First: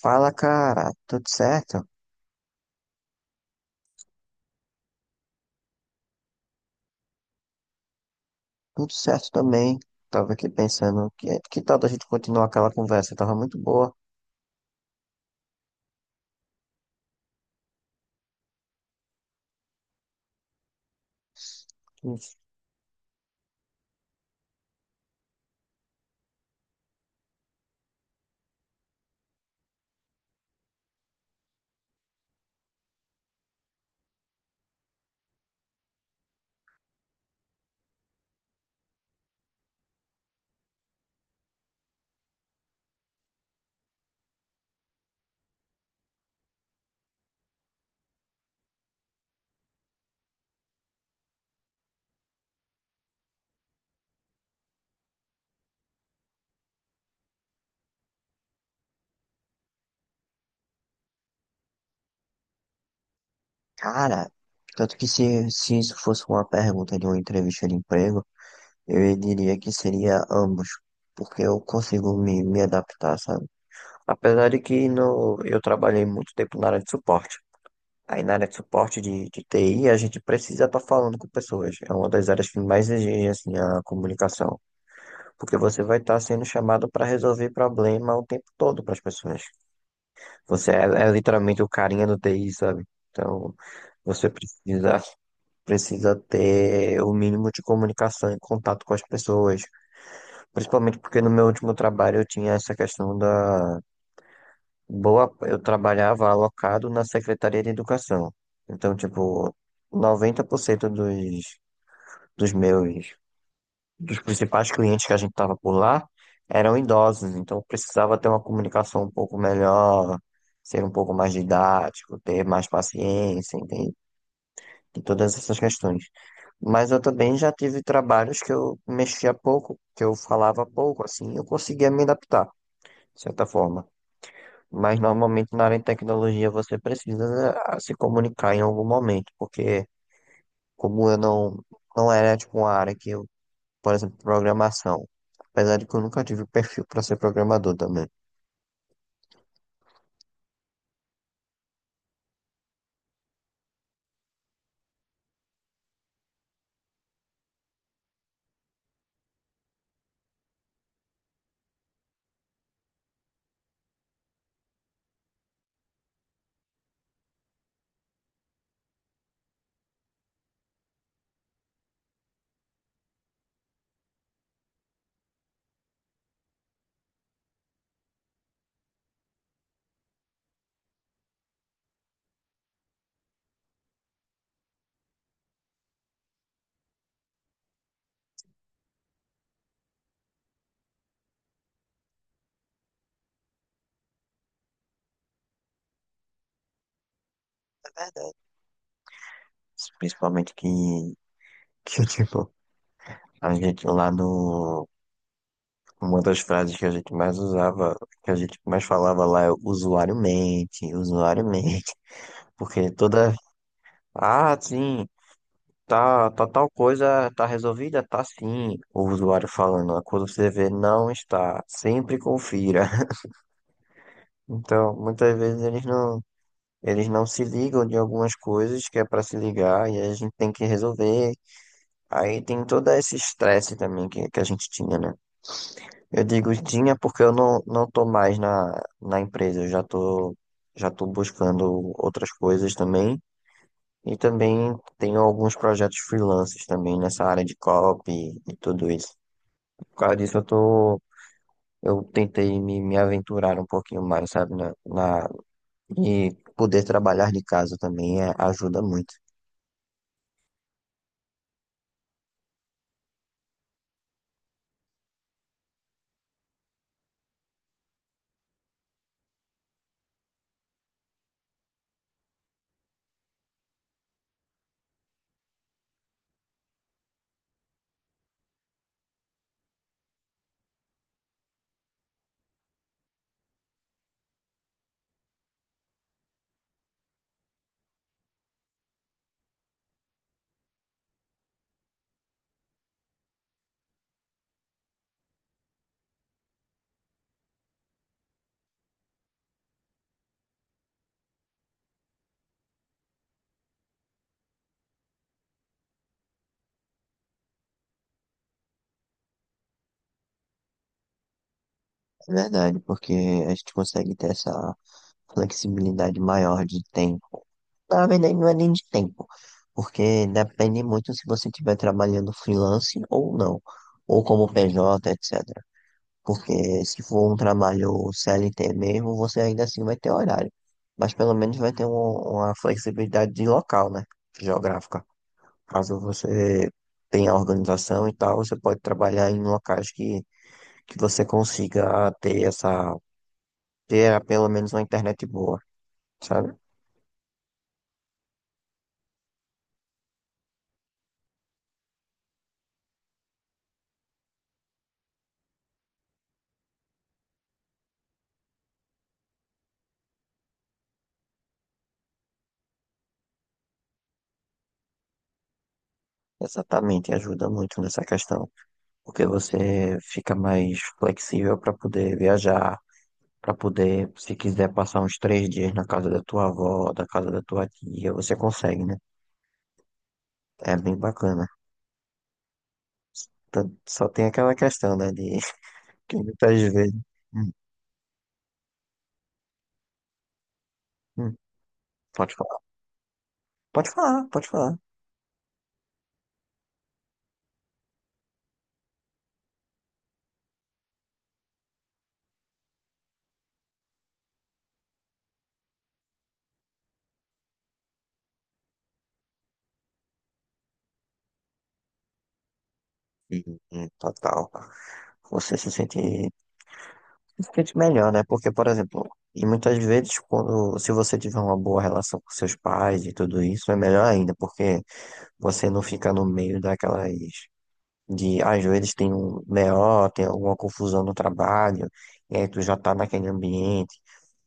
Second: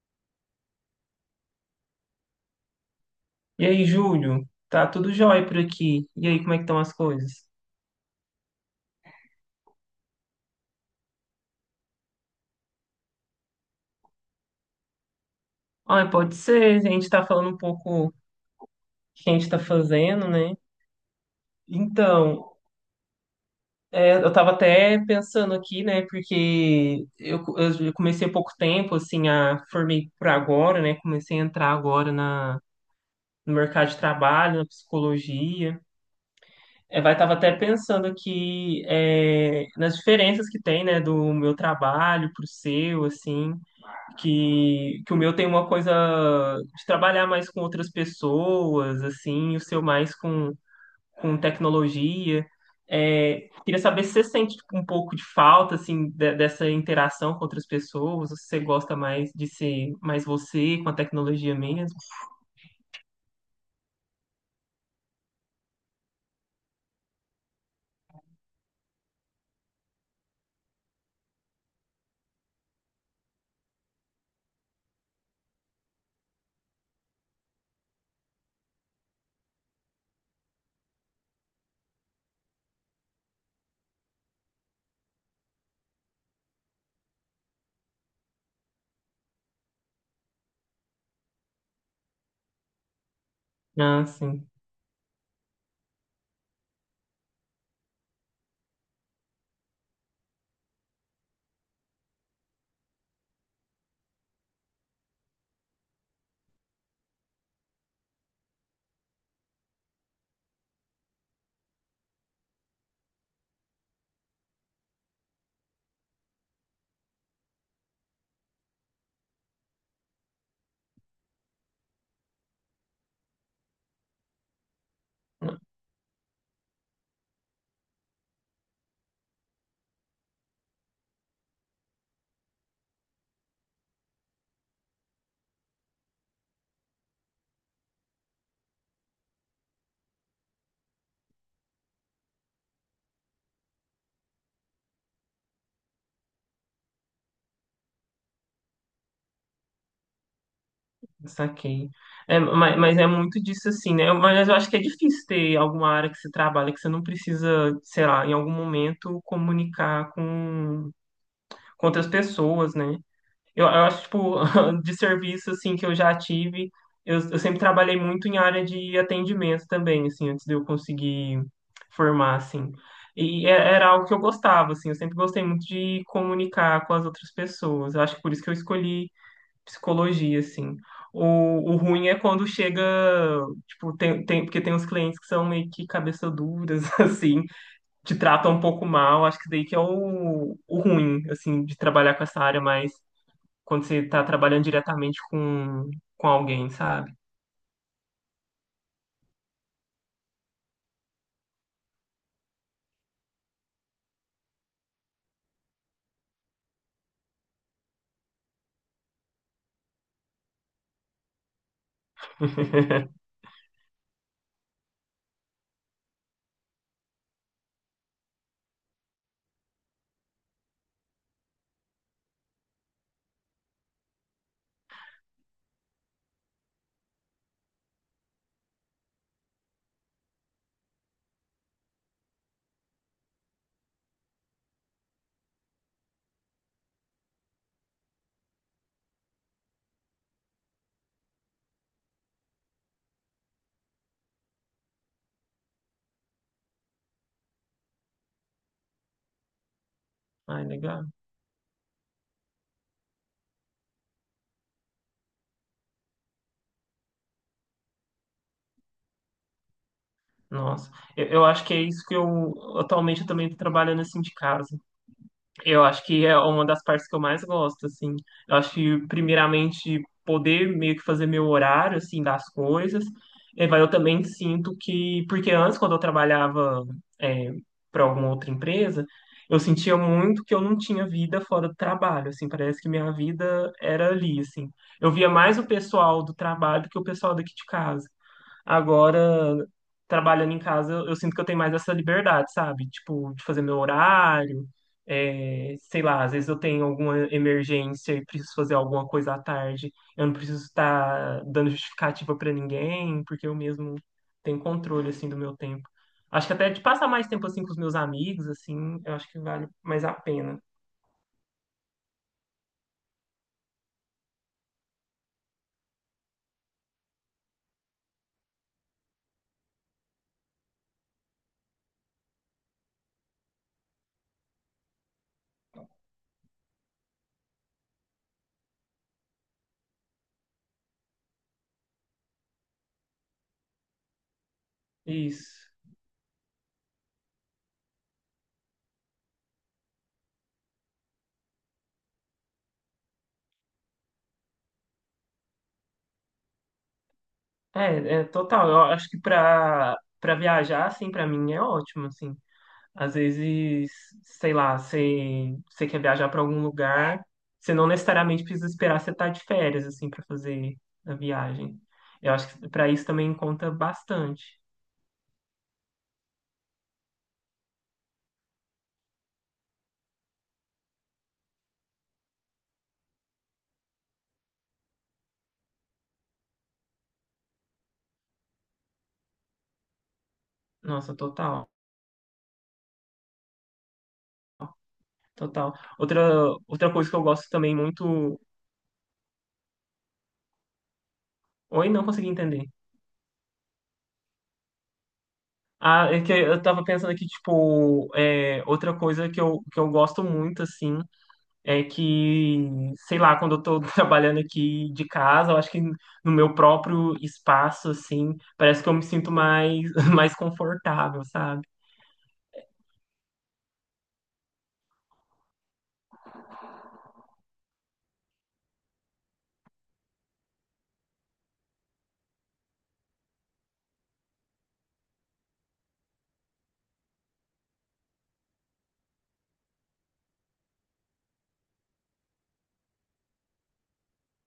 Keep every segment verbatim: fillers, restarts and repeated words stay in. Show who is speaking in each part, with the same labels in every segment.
Speaker 1: Fala, cara, tudo certo?
Speaker 2: E aí, Júlio? Tá tudo jóia por aqui. E aí, como é que estão as coisas?
Speaker 1: Tudo certo também. Tava aqui pensando, que, que tal da gente continuar aquela conversa? Tava muito boa.
Speaker 2: Ah, pode ser. A gente tá falando um pouco o que a gente tá fazendo, né? Então, é, eu tava até pensando aqui, né? Porque eu, eu comecei há pouco tempo, assim, a formei por agora, né? Comecei a entrar agora na, no mercado de trabalho, na psicologia. É, vai, tava até pensando aqui é, nas diferenças que tem, né? Do meu trabalho pro seu, assim. que, que o meu tem uma coisa de trabalhar mais com outras pessoas, assim, e o seu mais com, com tecnologia. É, queria saber se você sente tipo, um pouco de falta, assim, de- dessa interação com outras pessoas, ou se você gosta mais de ser mais você com a tecnologia mesmo.
Speaker 1: Cara, tanto que se, se isso fosse uma pergunta de uma entrevista de emprego, eu diria que seria ambos, porque eu consigo me, me adaptar, sabe? Apesar de que no, eu trabalhei muito tempo na área de suporte. Aí na área de suporte de, de T I, a gente precisa estar falando com pessoas. É uma das áreas que mais exige, assim, a comunicação. Porque você vai estar sendo chamado para resolver problema o tempo todo para as pessoas. Você é, é literalmente o carinha do T I, sabe? Então,
Speaker 2: Ah,
Speaker 1: você
Speaker 2: sim.
Speaker 1: precisa, precisa ter o mínimo de comunicação e contato com as pessoas. Principalmente porque no meu último trabalho eu tinha essa questão da boa. Eu trabalhava alocado na Secretaria de Educação. Então, tipo, noventa por cento dos, dos meus dos principais clientes que a gente estava por lá eram idosos, então precisava ter uma comunicação um pouco melhor, ser um pouco mais didático, ter mais paciência, entende? E todas
Speaker 2: Ah,
Speaker 1: essas questões. Mas eu também já tive trabalhos que eu mexia pouco, que eu falava pouco, assim, eu conseguia me adaptar, de certa forma. Mas normalmente na área de tecnologia você precisa eh, se comunicar em algum momento, porque como eu não, não era tipo uma área que eu. Por exemplo, programação. Apesar de que eu nunca tive perfil para ser programador também.
Speaker 2: saquei. É, mas, mas é muito disso assim, né? Mas eu acho que é difícil ter alguma área que você trabalha que você não precisa, sei lá, em algum momento comunicar com contra as pessoas, né? Eu, eu acho, tipo, de serviço, assim, que eu já tive, eu, eu sempre trabalhei muito em área de atendimento também, assim, antes de eu conseguir formar, assim. E é- era algo que eu gostava, assim, eu sempre gostei muito de comunicar com as outras pessoas. Eu acho que por isso que eu escolhi psicologia, assim. O, o ruim é quando chega, tipo, tem, tem, porque tem uns clientes que são meio que cabeça duras, assim, te trata um pouco mal, acho que daí que é o, o ruim, assim, de trabalhar com essa área, mas quando você tá trabalhando diretamente com, com alguém, sabe?
Speaker 1: É verdade. Principalmente que, que tipo, a gente lá no. Uma das frases que a gente mais usava, que a gente mais falava lá é usuário mente, usuário mente. Porque toda. Ah, sim, tá, tá tal coisa, tá resolvida? Tá sim. O usuário falando. Quando você vê, não está. Sempre confira. Então, muitas vezes eles não Eles não se ligam de algumas coisas que é para se ligar e aí a gente tem que resolver. Aí tem todo esse estresse também que, que a gente tinha, né? Eu digo tinha porque eu não, não tô mais na, na, empresa, eu já tô, já tô buscando outras coisas também. E também tenho alguns projetos freelances também nessa área de copy e, e tudo isso. Por causa disso eu
Speaker 2: Ai,
Speaker 1: tô,
Speaker 2: legal.
Speaker 1: eu tentei me, me aventurar um pouquinho mais, sabe? Na, na, e poder trabalhar de casa também é, ajuda muito.
Speaker 2: Nossa, eu, eu acho que é isso que eu atualmente eu também tô trabalhando assim de casa. Eu acho que é uma das partes que eu mais gosto, assim. Eu acho que, primeiramente, poder meio que fazer meu horário, assim, das coisas. E vai, eu também sinto que... Porque antes, quando eu trabalhava, é, para alguma outra empresa, eu sentia muito que eu não tinha vida fora do trabalho, assim. Parece que minha vida era ali, assim. Eu via mais o pessoal do trabalho do que o pessoal daqui de casa. Agora, trabalhando em casa, eu, eu sinto que eu tenho mais essa liberdade, sabe? Tipo, de fazer meu horário, é, sei lá, às vezes eu tenho alguma emergência e preciso fazer alguma coisa à tarde. Eu não preciso estar dando justificativa pra ninguém, porque eu mesmo tenho controle, assim, do meu tempo. Acho que até de passar mais tempo, assim, com os meus amigos, assim, eu acho que vale mais a pena.
Speaker 1: É verdade, porque a gente consegue ter essa flexibilidade maior de tempo. Na verdade, não é nem de tempo, porque depende muito se você estiver trabalhando freelance ou não, ou como P J, etcétera. Porque se for um trabalho c l t mesmo, você ainda assim vai ter horário, mas pelo menos vai ter um- uma flexibilidade de local, né? Geográfica.
Speaker 2: Isso.
Speaker 1: Caso você tenha organização e tal, você pode trabalhar em locais que, que você consiga ter essa ter ah, pelo menos uma internet boa, sabe?
Speaker 2: É, é total. Eu acho que pra, pra viajar, assim, pra mim é ótimo, assim. Às vezes, sei lá, você, você quer viajar para algum lugar, você não necessariamente precisa esperar você estar de férias, assim, para fazer a viagem. Eu acho que para isso também conta bastante.
Speaker 1: Exatamente, ajuda muito nessa questão, porque você fica mais flexível para poder viajar, para poder, se quiser passar uns três dias na casa da tua avó, da casa da tua tia, você consegue, né? É bem
Speaker 2: Nossa,
Speaker 1: bacana.
Speaker 2: total,
Speaker 1: Então, só tem aquela questão, né, de
Speaker 2: total.
Speaker 1: que
Speaker 2: Outra,
Speaker 1: muitas
Speaker 2: outra
Speaker 1: vezes.
Speaker 2: coisa que eu gosto
Speaker 1: Hum,
Speaker 2: também muito.
Speaker 1: hum,
Speaker 2: Oi, não consegui
Speaker 1: pode falar,
Speaker 2: entender.
Speaker 1: pode falar, pode falar.
Speaker 2: Ah, é que eu tava pensando aqui, tipo, é, outra coisa que eu, que eu gosto muito, assim, é que, sei lá, quando eu tô trabalhando aqui de casa, eu acho que no meu próprio espaço, assim, parece que eu me sinto mais, mais confortável, sabe?
Speaker 1: Hum, hum, Total. Você se sente. Fique melhor, né? Porque, por exemplo, e muitas vezes, quando, se você tiver uma boa relação com seus pais e tudo isso, é melhor ainda, porque você não fica no meio daquelas, de, às vezes tem um B O, tem alguma confusão no trabalho, e aí tu já tá naquele ambiente,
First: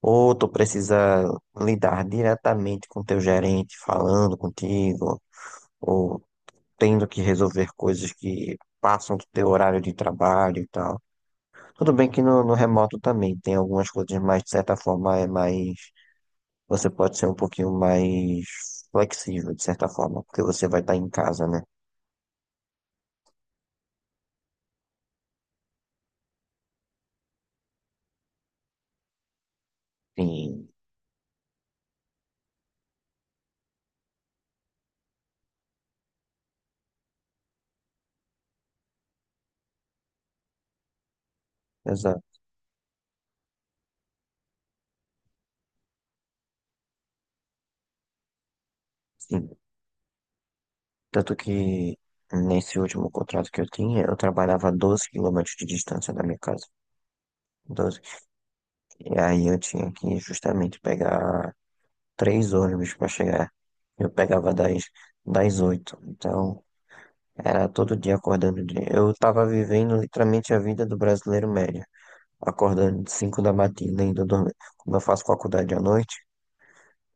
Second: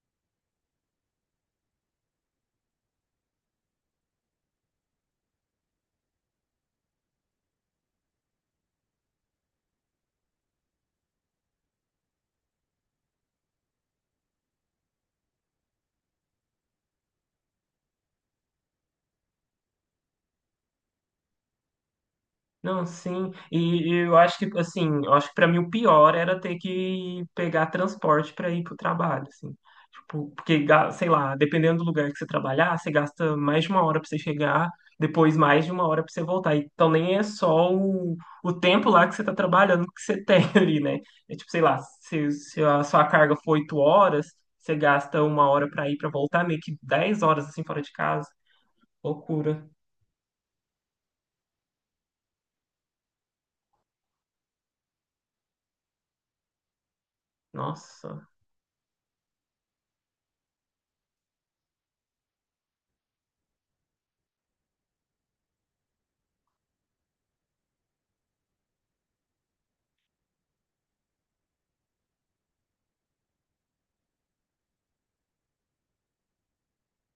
Speaker 1: ou tu precisa lidar diretamente com teu gerente, falando contigo, ou tendo que resolver coisas que passam do teu horário de trabalho e tal. Tudo bem que no, no, remoto também tem algumas coisas, mas de certa forma é mais. Você pode ser um pouquinho mais flexível, de certa forma, porque você vai estar em casa, né?
Speaker 2: Não, sim. E eu acho que assim, eu acho que para mim o pior era ter que pegar transporte para ir pro trabalho, assim. Tipo, porque
Speaker 1: Sim,
Speaker 2: ga- sei lá, dependendo do lugar que você trabalhar, você gasta mais de uma hora para você chegar, depois mais de uma hora para você voltar. Então nem é só o, o tempo lá que você tá trabalhando que você tem ali, né? É tipo, sei lá, se,
Speaker 1: exato.
Speaker 2: se a sua carga for oito horas, você gasta uma hora para ir para voltar, meio que dez horas assim fora de casa.
Speaker 1: Sim.
Speaker 2: Loucura.
Speaker 1: Tanto que nesse último contrato que eu tinha, eu trabalhava a doze quilômetros de distância da minha casa. Doze.
Speaker 2: Nossa.
Speaker 1: E aí eu tinha que justamente pegar três ônibus para chegar. Eu pegava das, das oito. Então, era todo dia acordando. de- Eu estava vivendo literalmente a vida do brasileiro médio. Acordando de cinco da matina, indo dormir. Quando eu faço faculdade à noite,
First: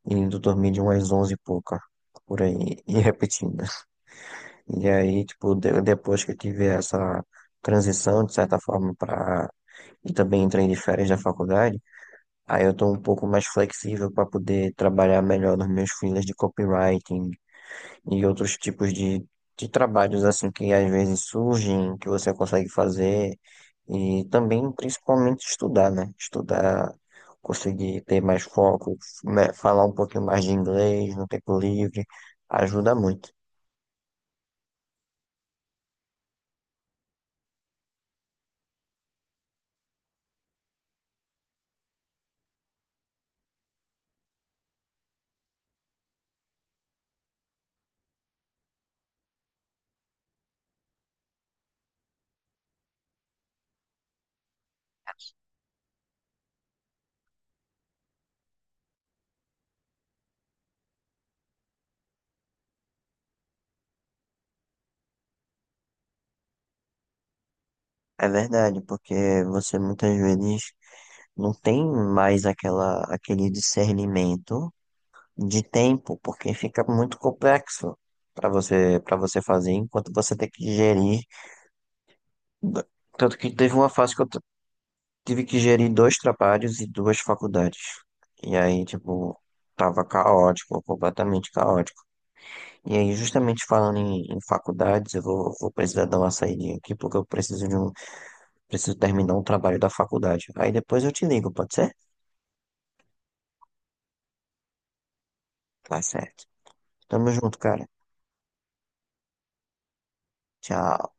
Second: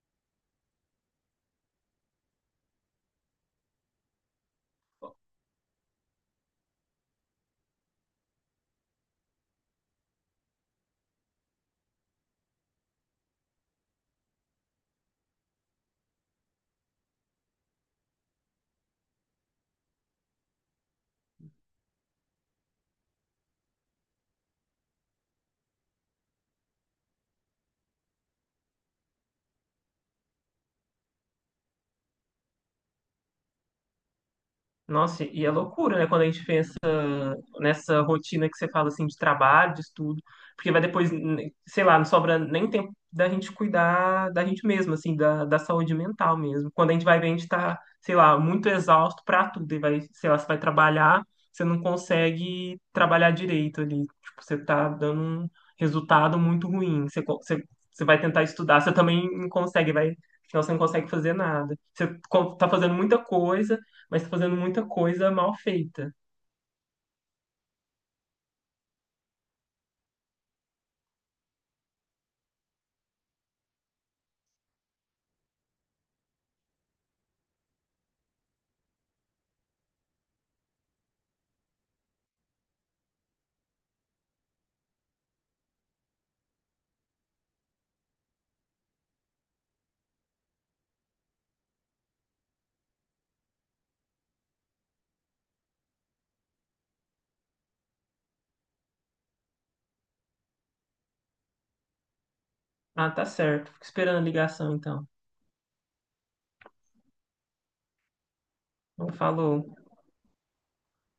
Speaker 1: indo dormir de umas onze e pouca, por aí, e repetindo. E aí, tipo, de- depois que eu tive essa transição, de certa forma, para. E também entrei de férias da faculdade, aí eu tô um pouco mais flexível para poder trabalhar melhor nos meus freelas de copywriting, e outros tipos de, de trabalhos assim que às vezes surgem, que você consegue fazer e também principalmente estudar, né? Estudar, conseguir ter mais foco, né? Falar um pouquinho mais de inglês no tempo livre, ajuda muito.
Speaker 2: Nossa, e é loucura, né? Quando a gente pensa nessa rotina que você fala assim de trabalho, de estudo, porque vai depois, n- sei lá, não sobra nem tempo da gente cuidar da gente mesmo, assim, da, da saúde mental mesmo. Quando a gente vai ver, a gente tá, sei lá, muito exausto pra tudo, e vai, sei lá, você vai trabalhar, você não consegue trabalhar direito ali, tipo, você tá dando um resultado muito ruim, você, co- você, você vai tentar estudar, você também não consegue, vai, afinal você não consegue fazer nada. Você co- tá fazendo muita coisa, mas tá fazendo muita coisa mal feita.
Speaker 1: É verdade, porque você muitas vezes não tem mais aquela, aquele discernimento de tempo, porque fica muito complexo para você, para você fazer, enquanto você tem que gerir tanto que teve uma fase que eu tive que gerir dois trabalhos e duas faculdades. E aí, tipo, tava caótico, completamente caótico. E aí, justamente falando em, em faculdades, eu vou, vou precisar dar uma saída aqui, porque eu preciso de um, preciso terminar um trabalho da faculdade. Aí depois eu te ligo, pode ser?
Speaker 2: Ah, tá certo. Fico esperando a ligação, então.
Speaker 1: Tá certo. Tamo junto, cara.
Speaker 2: Não falou.
Speaker 1: Tchau.